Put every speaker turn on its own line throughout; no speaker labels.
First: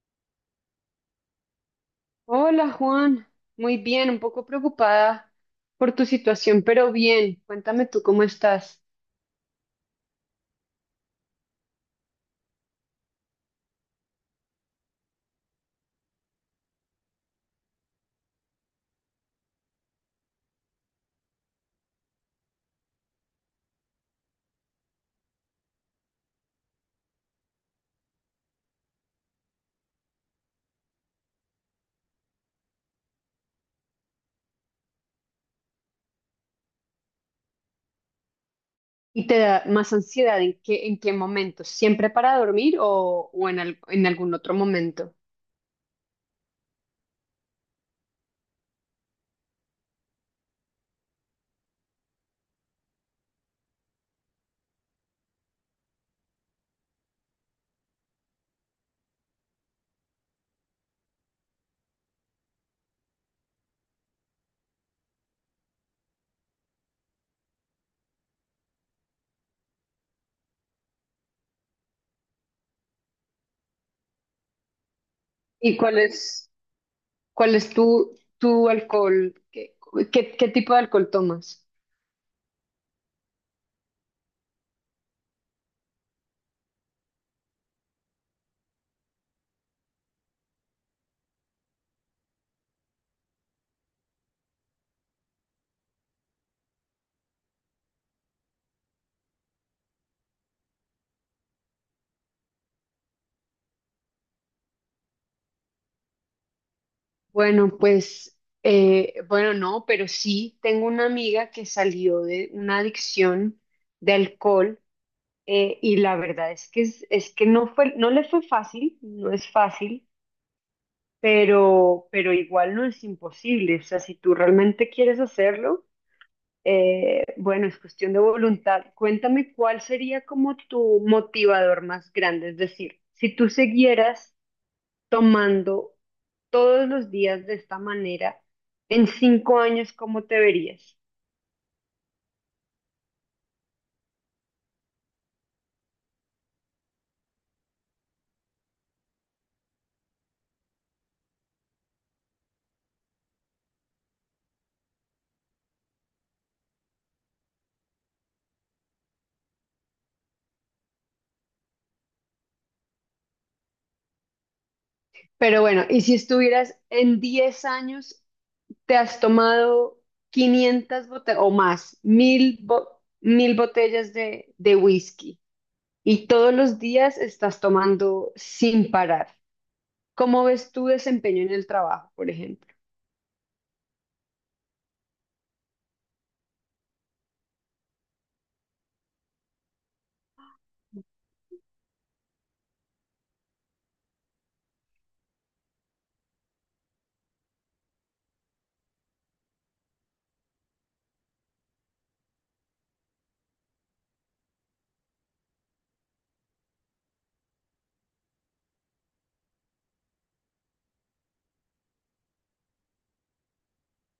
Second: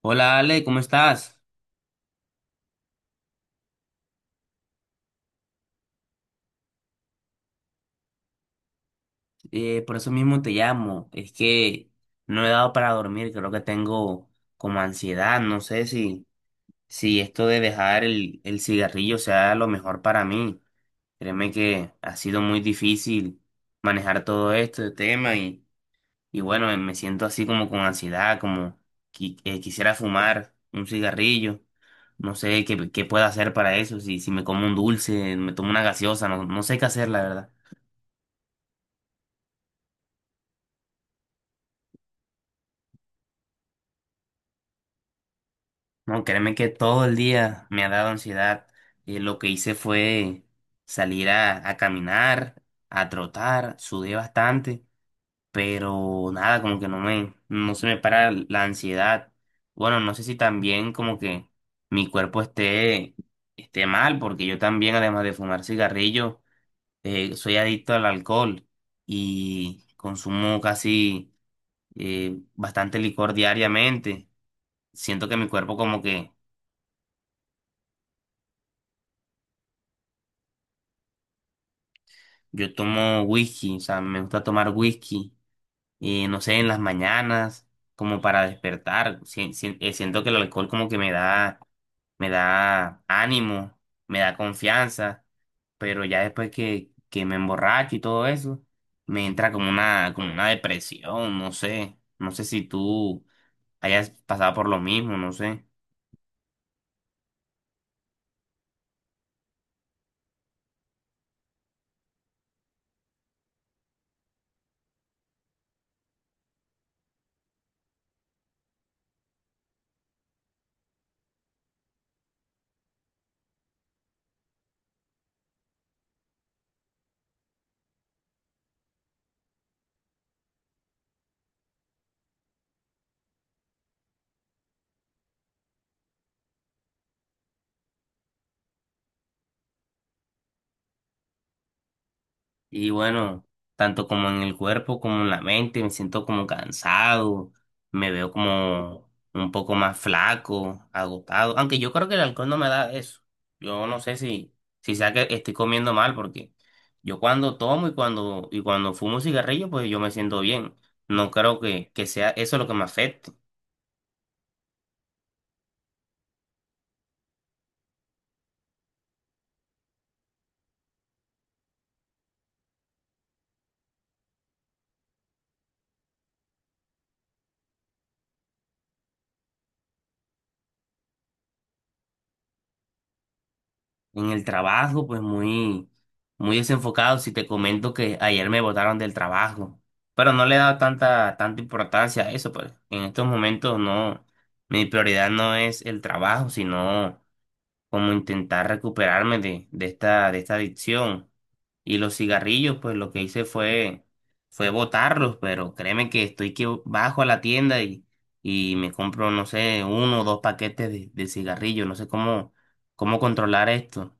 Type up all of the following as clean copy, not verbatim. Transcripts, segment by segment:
Hola Ale, ¿cómo estás?
Hola Juan, muy bien, un poco preocupada por tu situación, pero bien, cuéntame tú cómo estás.
Por eso mismo te llamo. Es que no he dado para dormir, creo que tengo como ansiedad. No sé si esto de dejar el cigarrillo sea lo mejor para mí. Créeme que ha sido muy difícil manejar todo este tema y bueno, me siento así como con ansiedad, como quisiera fumar un cigarrillo. No sé qué puedo hacer para eso, si me como un dulce, me tomo una gaseosa, no sé qué hacer, la verdad.
Y te da más ansiedad en qué, momento, siempre para dormir o en, en algún otro momento.
No, créeme que todo el día me ha dado ansiedad. Lo que hice fue salir a caminar, a trotar, sudé bastante, pero nada, como que no no se me para la ansiedad. Bueno, no sé si también como que mi cuerpo esté mal, porque yo también, además de fumar cigarrillo, soy adicto al alcohol y consumo casi bastante licor diariamente. Siento que mi cuerpo
¿Y cuál
como que.
es, cuál es tu alcohol? qué tipo de alcohol tomas?
Yo tomo whisky, o sea, me gusta tomar whisky, no sé, en las mañanas, como para despertar. Siento que el alcohol como que me me da ánimo, me da confianza, pero ya después que me emborracho y todo eso, me entra como como una depresión, no sé. No sé si tú hayas pasado por lo mismo, no sé.
Bueno, pues, bueno, no, pero sí, tengo una amiga que salió de una adicción de alcohol. Y la verdad es que, es que no le fue fácil, no es fácil, pero igual no es imposible. O sea, si tú realmente quieres hacerlo, bueno, es cuestión de voluntad. Cuéntame cuál sería como tu motivador más grande. Es decir, si tú siguieras tomando todos los días de esta manera, en 5 años, ¿cómo te verías?
Y bueno, tanto como en el cuerpo como en la mente, me siento como cansado, me veo como un poco más flaco, agotado. Aunque yo creo que el alcohol no me da eso. Yo no sé si sea que estoy comiendo mal, porque yo cuando tomo y y cuando fumo cigarrillo, pues yo me siento bien. No creo que sea eso lo que me afecte.
Pero bueno, y si estuvieras en 10 años te has tomado 500 botellas o más, mil botellas de whisky y todos los días estás tomando sin parar. ¿Cómo ves tu desempeño en el trabajo, por ejemplo?
En el trabajo, pues muy desenfocado. Si te comento que ayer me botaron del trabajo, pero no le he dado tanta importancia a eso, pues en estos momentos no, mi prioridad no es el trabajo, sino como intentar recuperarme de esta adicción. Y los cigarrillos, pues lo que hice fue botarlos, pero créeme que estoy que bajo a la tienda y me compro, no sé, uno o dos paquetes de cigarrillos, no sé cómo controlar esto.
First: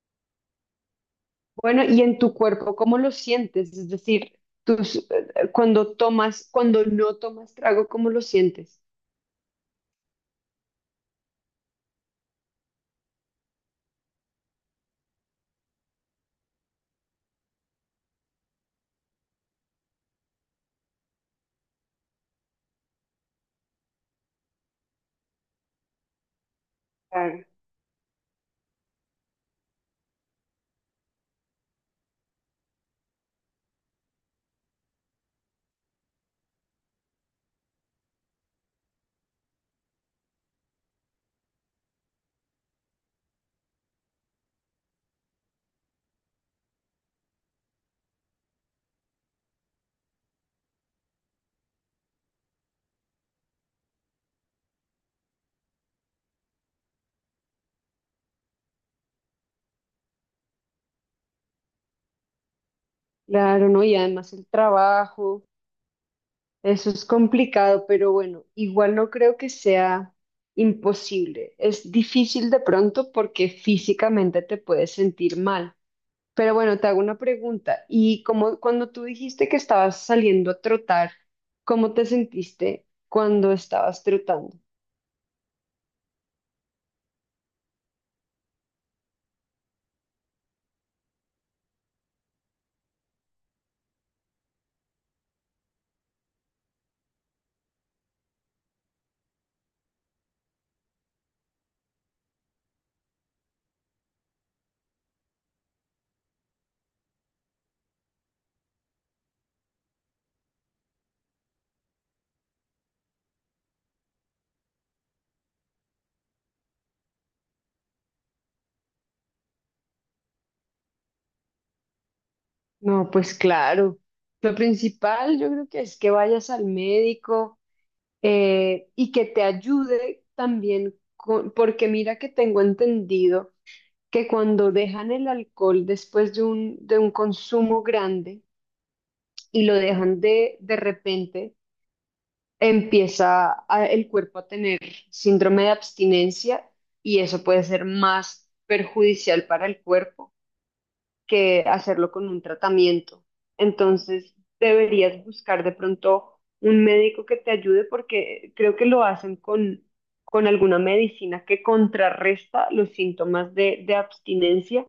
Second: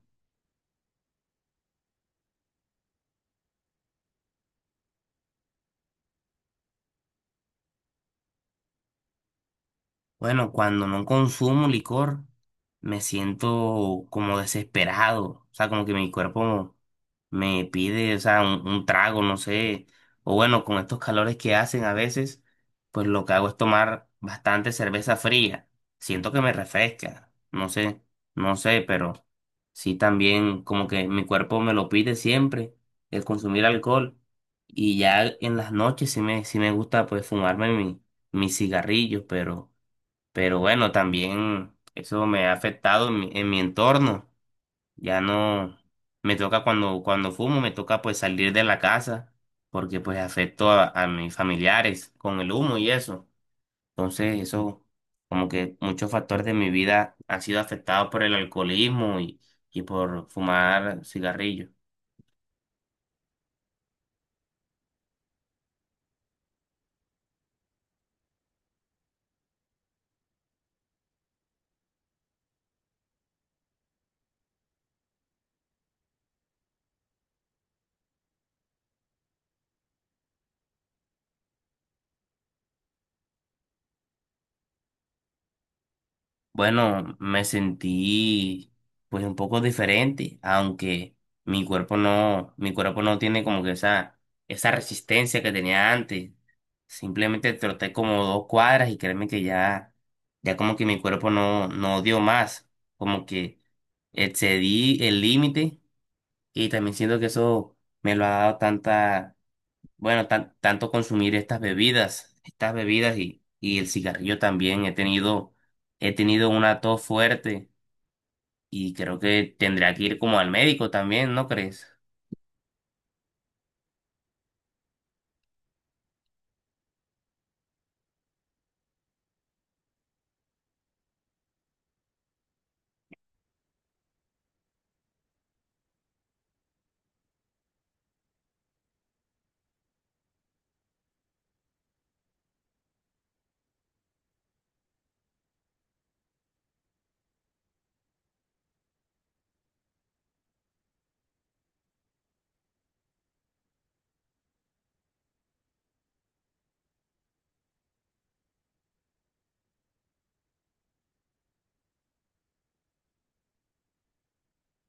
Bueno, y en tu cuerpo, ¿cómo lo sientes? Es decir, cuando no tomas trago, ¿cómo lo sientes?
Bueno, cuando no consumo licor, me siento como desesperado. O sea, como que mi cuerpo me pide, o sea, un trago, no sé. O bueno, con estos calores que hacen a veces, pues lo que hago es tomar bastante cerveza fría. Siento que me refresca.
Claro.
No sé, no sé, pero sí también como que mi cuerpo me lo pide siempre, el consumir alcohol. Y ya en las noches sí sí me gusta pues fumarme mis cigarrillos, pero. Pero bueno, también eso me ha afectado en en mi entorno. Ya no me toca cuando, cuando fumo, me toca pues salir de la casa porque pues afecto a mis familiares con el humo y eso. Entonces eso, como que muchos factores de mi vida han sido afectados por el alcoholismo y por fumar cigarrillos.
Claro, ¿no? Y además el trabajo. Eso es complicado, pero bueno, igual no creo que sea imposible. Es difícil de pronto porque físicamente te puedes sentir mal. Pero bueno, te hago una pregunta. Y como cuando tú dijiste que estabas saliendo a trotar, ¿cómo te sentiste cuando estabas trotando?
Bueno, me sentí pues un poco diferente, aunque mi cuerpo no tiene como que esa resistencia que tenía antes. Simplemente troté como dos cuadras y créeme que ya, ya como que mi cuerpo no, no dio más, como que excedí el límite y también siento que eso me lo ha dado tanta bueno, tanto consumir estas bebidas y el cigarrillo también. He tenido una tos fuerte y creo que tendría que ir como al médico también, ¿no crees?
No, pues claro. Lo principal yo creo que es que vayas al médico, y que te ayude también porque mira que tengo entendido que cuando dejan el alcohol después de un consumo grande y lo dejan de repente, el cuerpo a tener síndrome de abstinencia y eso puede ser más perjudicial para el cuerpo que hacerlo con un tratamiento. Entonces, deberías buscar de pronto un médico que te ayude porque creo que lo hacen con alguna medicina que contrarresta los síntomas de abstinencia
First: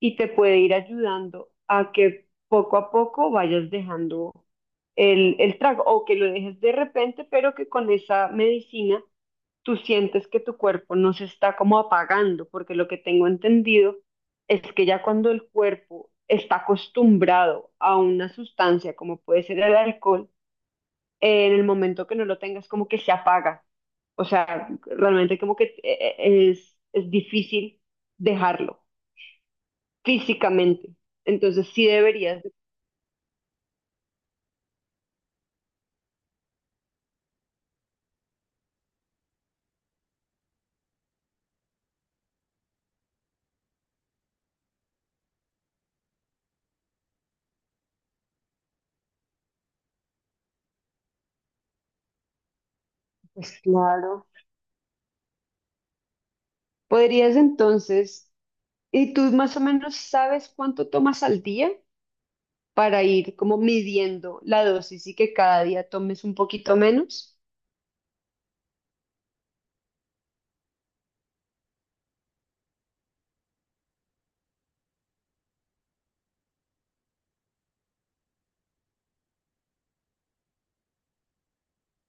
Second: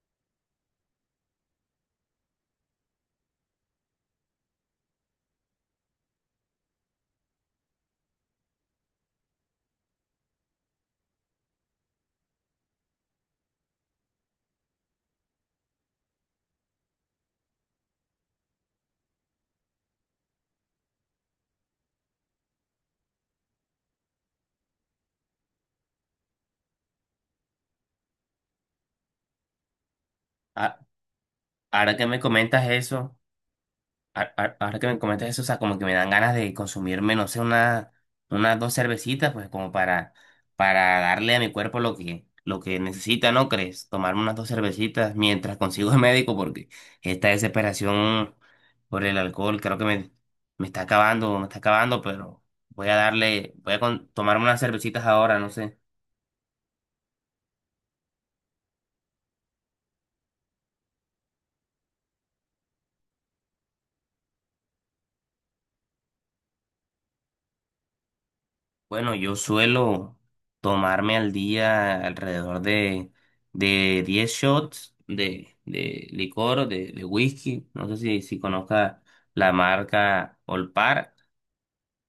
y te puede ir ayudando a que poco a poco vayas dejando el trago o que lo dejes de repente, pero que con esa medicina tú sientes que tu cuerpo no se está como apagando, porque lo que tengo entendido es que ya cuando el cuerpo está acostumbrado a una sustancia como puede ser el alcohol, en el momento que no lo tengas como que se apaga. O sea, realmente como que es difícil dejarlo
A-
físicamente. Entonces sí
Ahora que me
deberías.
comentas eso. Ahora que me comentas eso, o sea, como que me dan ganas de consumirme, no sé, unas dos cervecitas, pues como para darle a mi cuerpo lo lo que necesita, ¿no crees? Tomarme unas dos cervecitas mientras consigo el médico, porque esta desesperación por el alcohol creo que me, me está acabando, pero voy a
Pues
darle,
claro.
tomarme unas cervecitas ahora, no sé.
Podrías entonces, ¿y tú más o menos sabes cuánto tomas al día? Para ir como midiendo la dosis y que cada día tomes un poquito menos.
Bueno, yo suelo tomarme al día alrededor de 10 shots de licor, de whisky. No sé si conozca la marca Olpar.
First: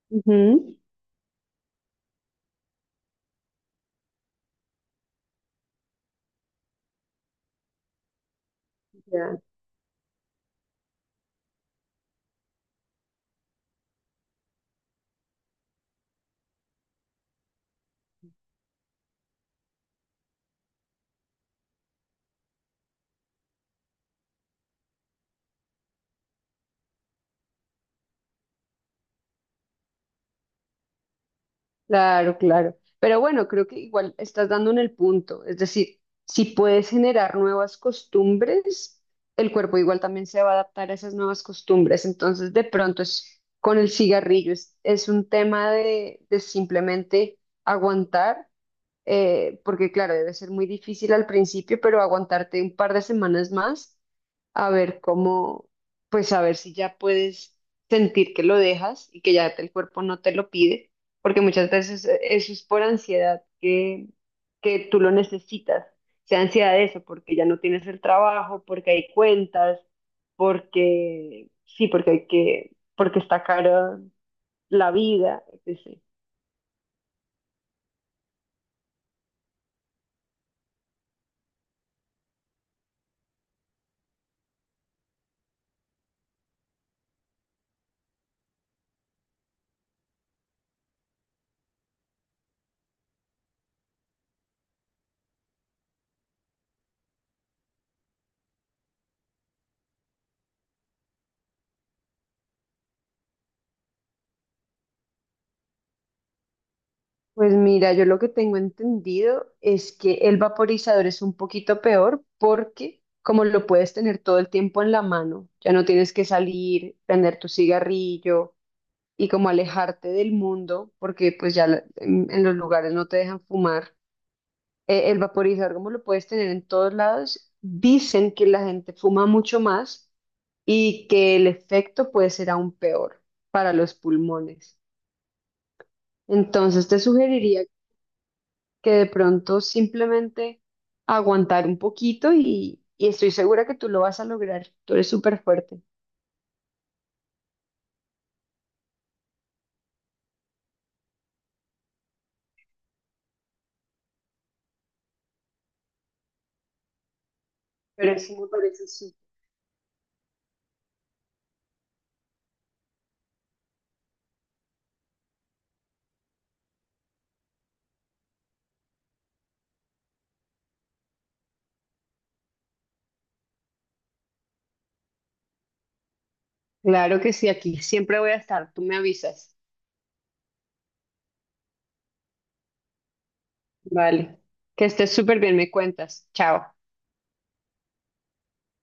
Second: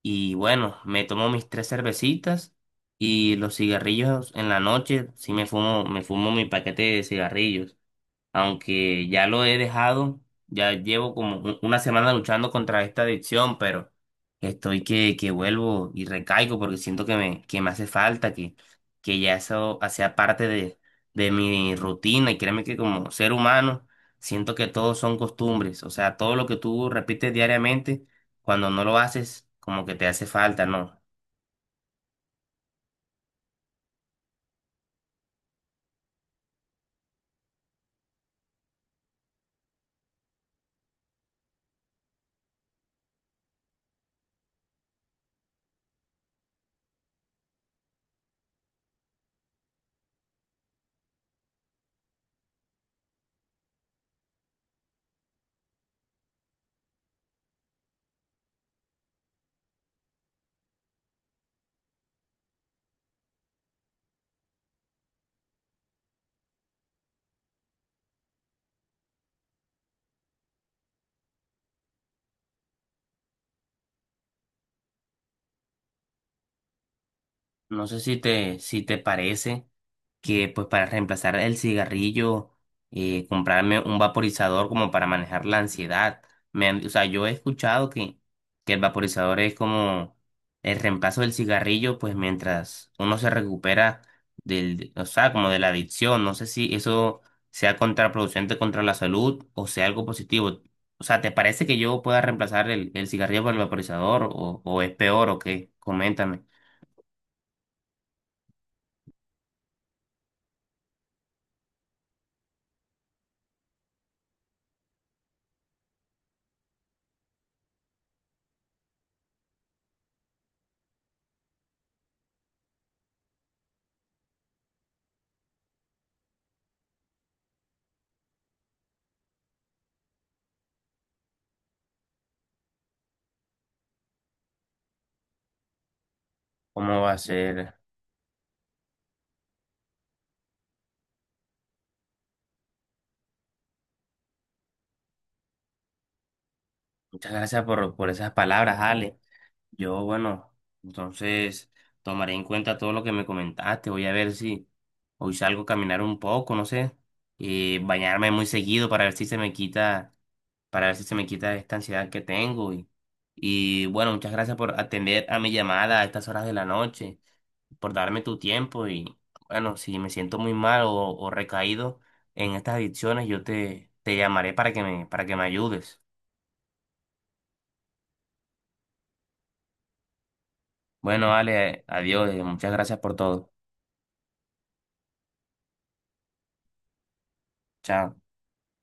Y
Ujú.
bueno, me tomo mis 3 cervecitas y los cigarrillos en la noche. Sí me fumo mi paquete de cigarrillos aunque ya
Ya.
lo he dejado, ya llevo como una semana luchando contra esta adicción, pero estoy que vuelvo y recaigo porque siento que que me hace falta, que ya eso hacía parte de mi rutina y créeme que como ser humano siento que todos son costumbres, o sea, todo lo que tú repites diariamente, cuando no lo haces, como que te hace falta, ¿no?
Claro, claro. Pero bueno, creo que igual estás dando en el punto. Es decir, si puedes generar nuevas costumbres, el cuerpo igual también se va a adaptar a esas nuevas costumbres. Entonces, de pronto es con el cigarrillo, es un tema de simplemente aguantar, porque claro, debe ser muy difícil al principio, pero aguantarte un par de semanas más a ver cómo, pues a ver si ya puedes sentir que lo dejas y que ya el cuerpo no te lo pide, porque muchas veces eso es por ansiedad que, tú lo necesitas, sea ansiedad de eso, porque ya no tienes el trabajo, porque hay cuentas, porque sí, porque hay que, porque está cara la vida, etc.
No sé si si te parece que pues para reemplazar el cigarrillo, comprarme un vaporizador como para manejar la ansiedad. Me han, o sea, yo he escuchado que el vaporizador es como el reemplazo del cigarrillo, pues mientras uno se recupera del, o sea, como de la adicción. No sé si eso sea contraproducente contra la salud o sea algo positivo. O sea, ¿te parece que yo pueda reemplazar el cigarrillo por el vaporizador o es peor o qué? Coméntame.
Pues mira, yo lo que tengo entendido es que el vaporizador es un poquito peor porque como lo puedes tener todo el tiempo en la mano, ya no tienes que salir, prender tu cigarrillo y como alejarte del mundo porque pues ya en los lugares no te dejan fumar. El vaporizador como lo puedes tener en todos lados, dicen que la gente fuma mucho más y que el efecto puede ser aún peor para los pulmones. Entonces te
¿Cómo va a
sugeriría
ser?
que de pronto simplemente aguantar un poquito y estoy segura que tú lo vas a lograr. Tú eres súper fuerte.
Muchas gracias por esas palabras, Ale. Yo, bueno, entonces tomaré en cuenta todo lo que me comentaste. Voy a ver si hoy salgo a caminar un poco, no sé,
Pero
bañarme
eso
muy
me parece
seguido para ver
súper.
si se me quita, para ver si se me quita esta ansiedad que tengo. Y bueno, muchas gracias por atender a mi llamada a estas horas de la noche, por darme tu tiempo. Y bueno, si me siento muy mal o recaído en estas adicciones, yo te llamaré para que para que me ayudes.
Claro que sí, aquí siempre voy a estar. Tú me avisas.
Bueno, Ale, adiós, muchas gracias por todo.
Vale. Que estés súper bien, me cuentas. Chao.
Chao.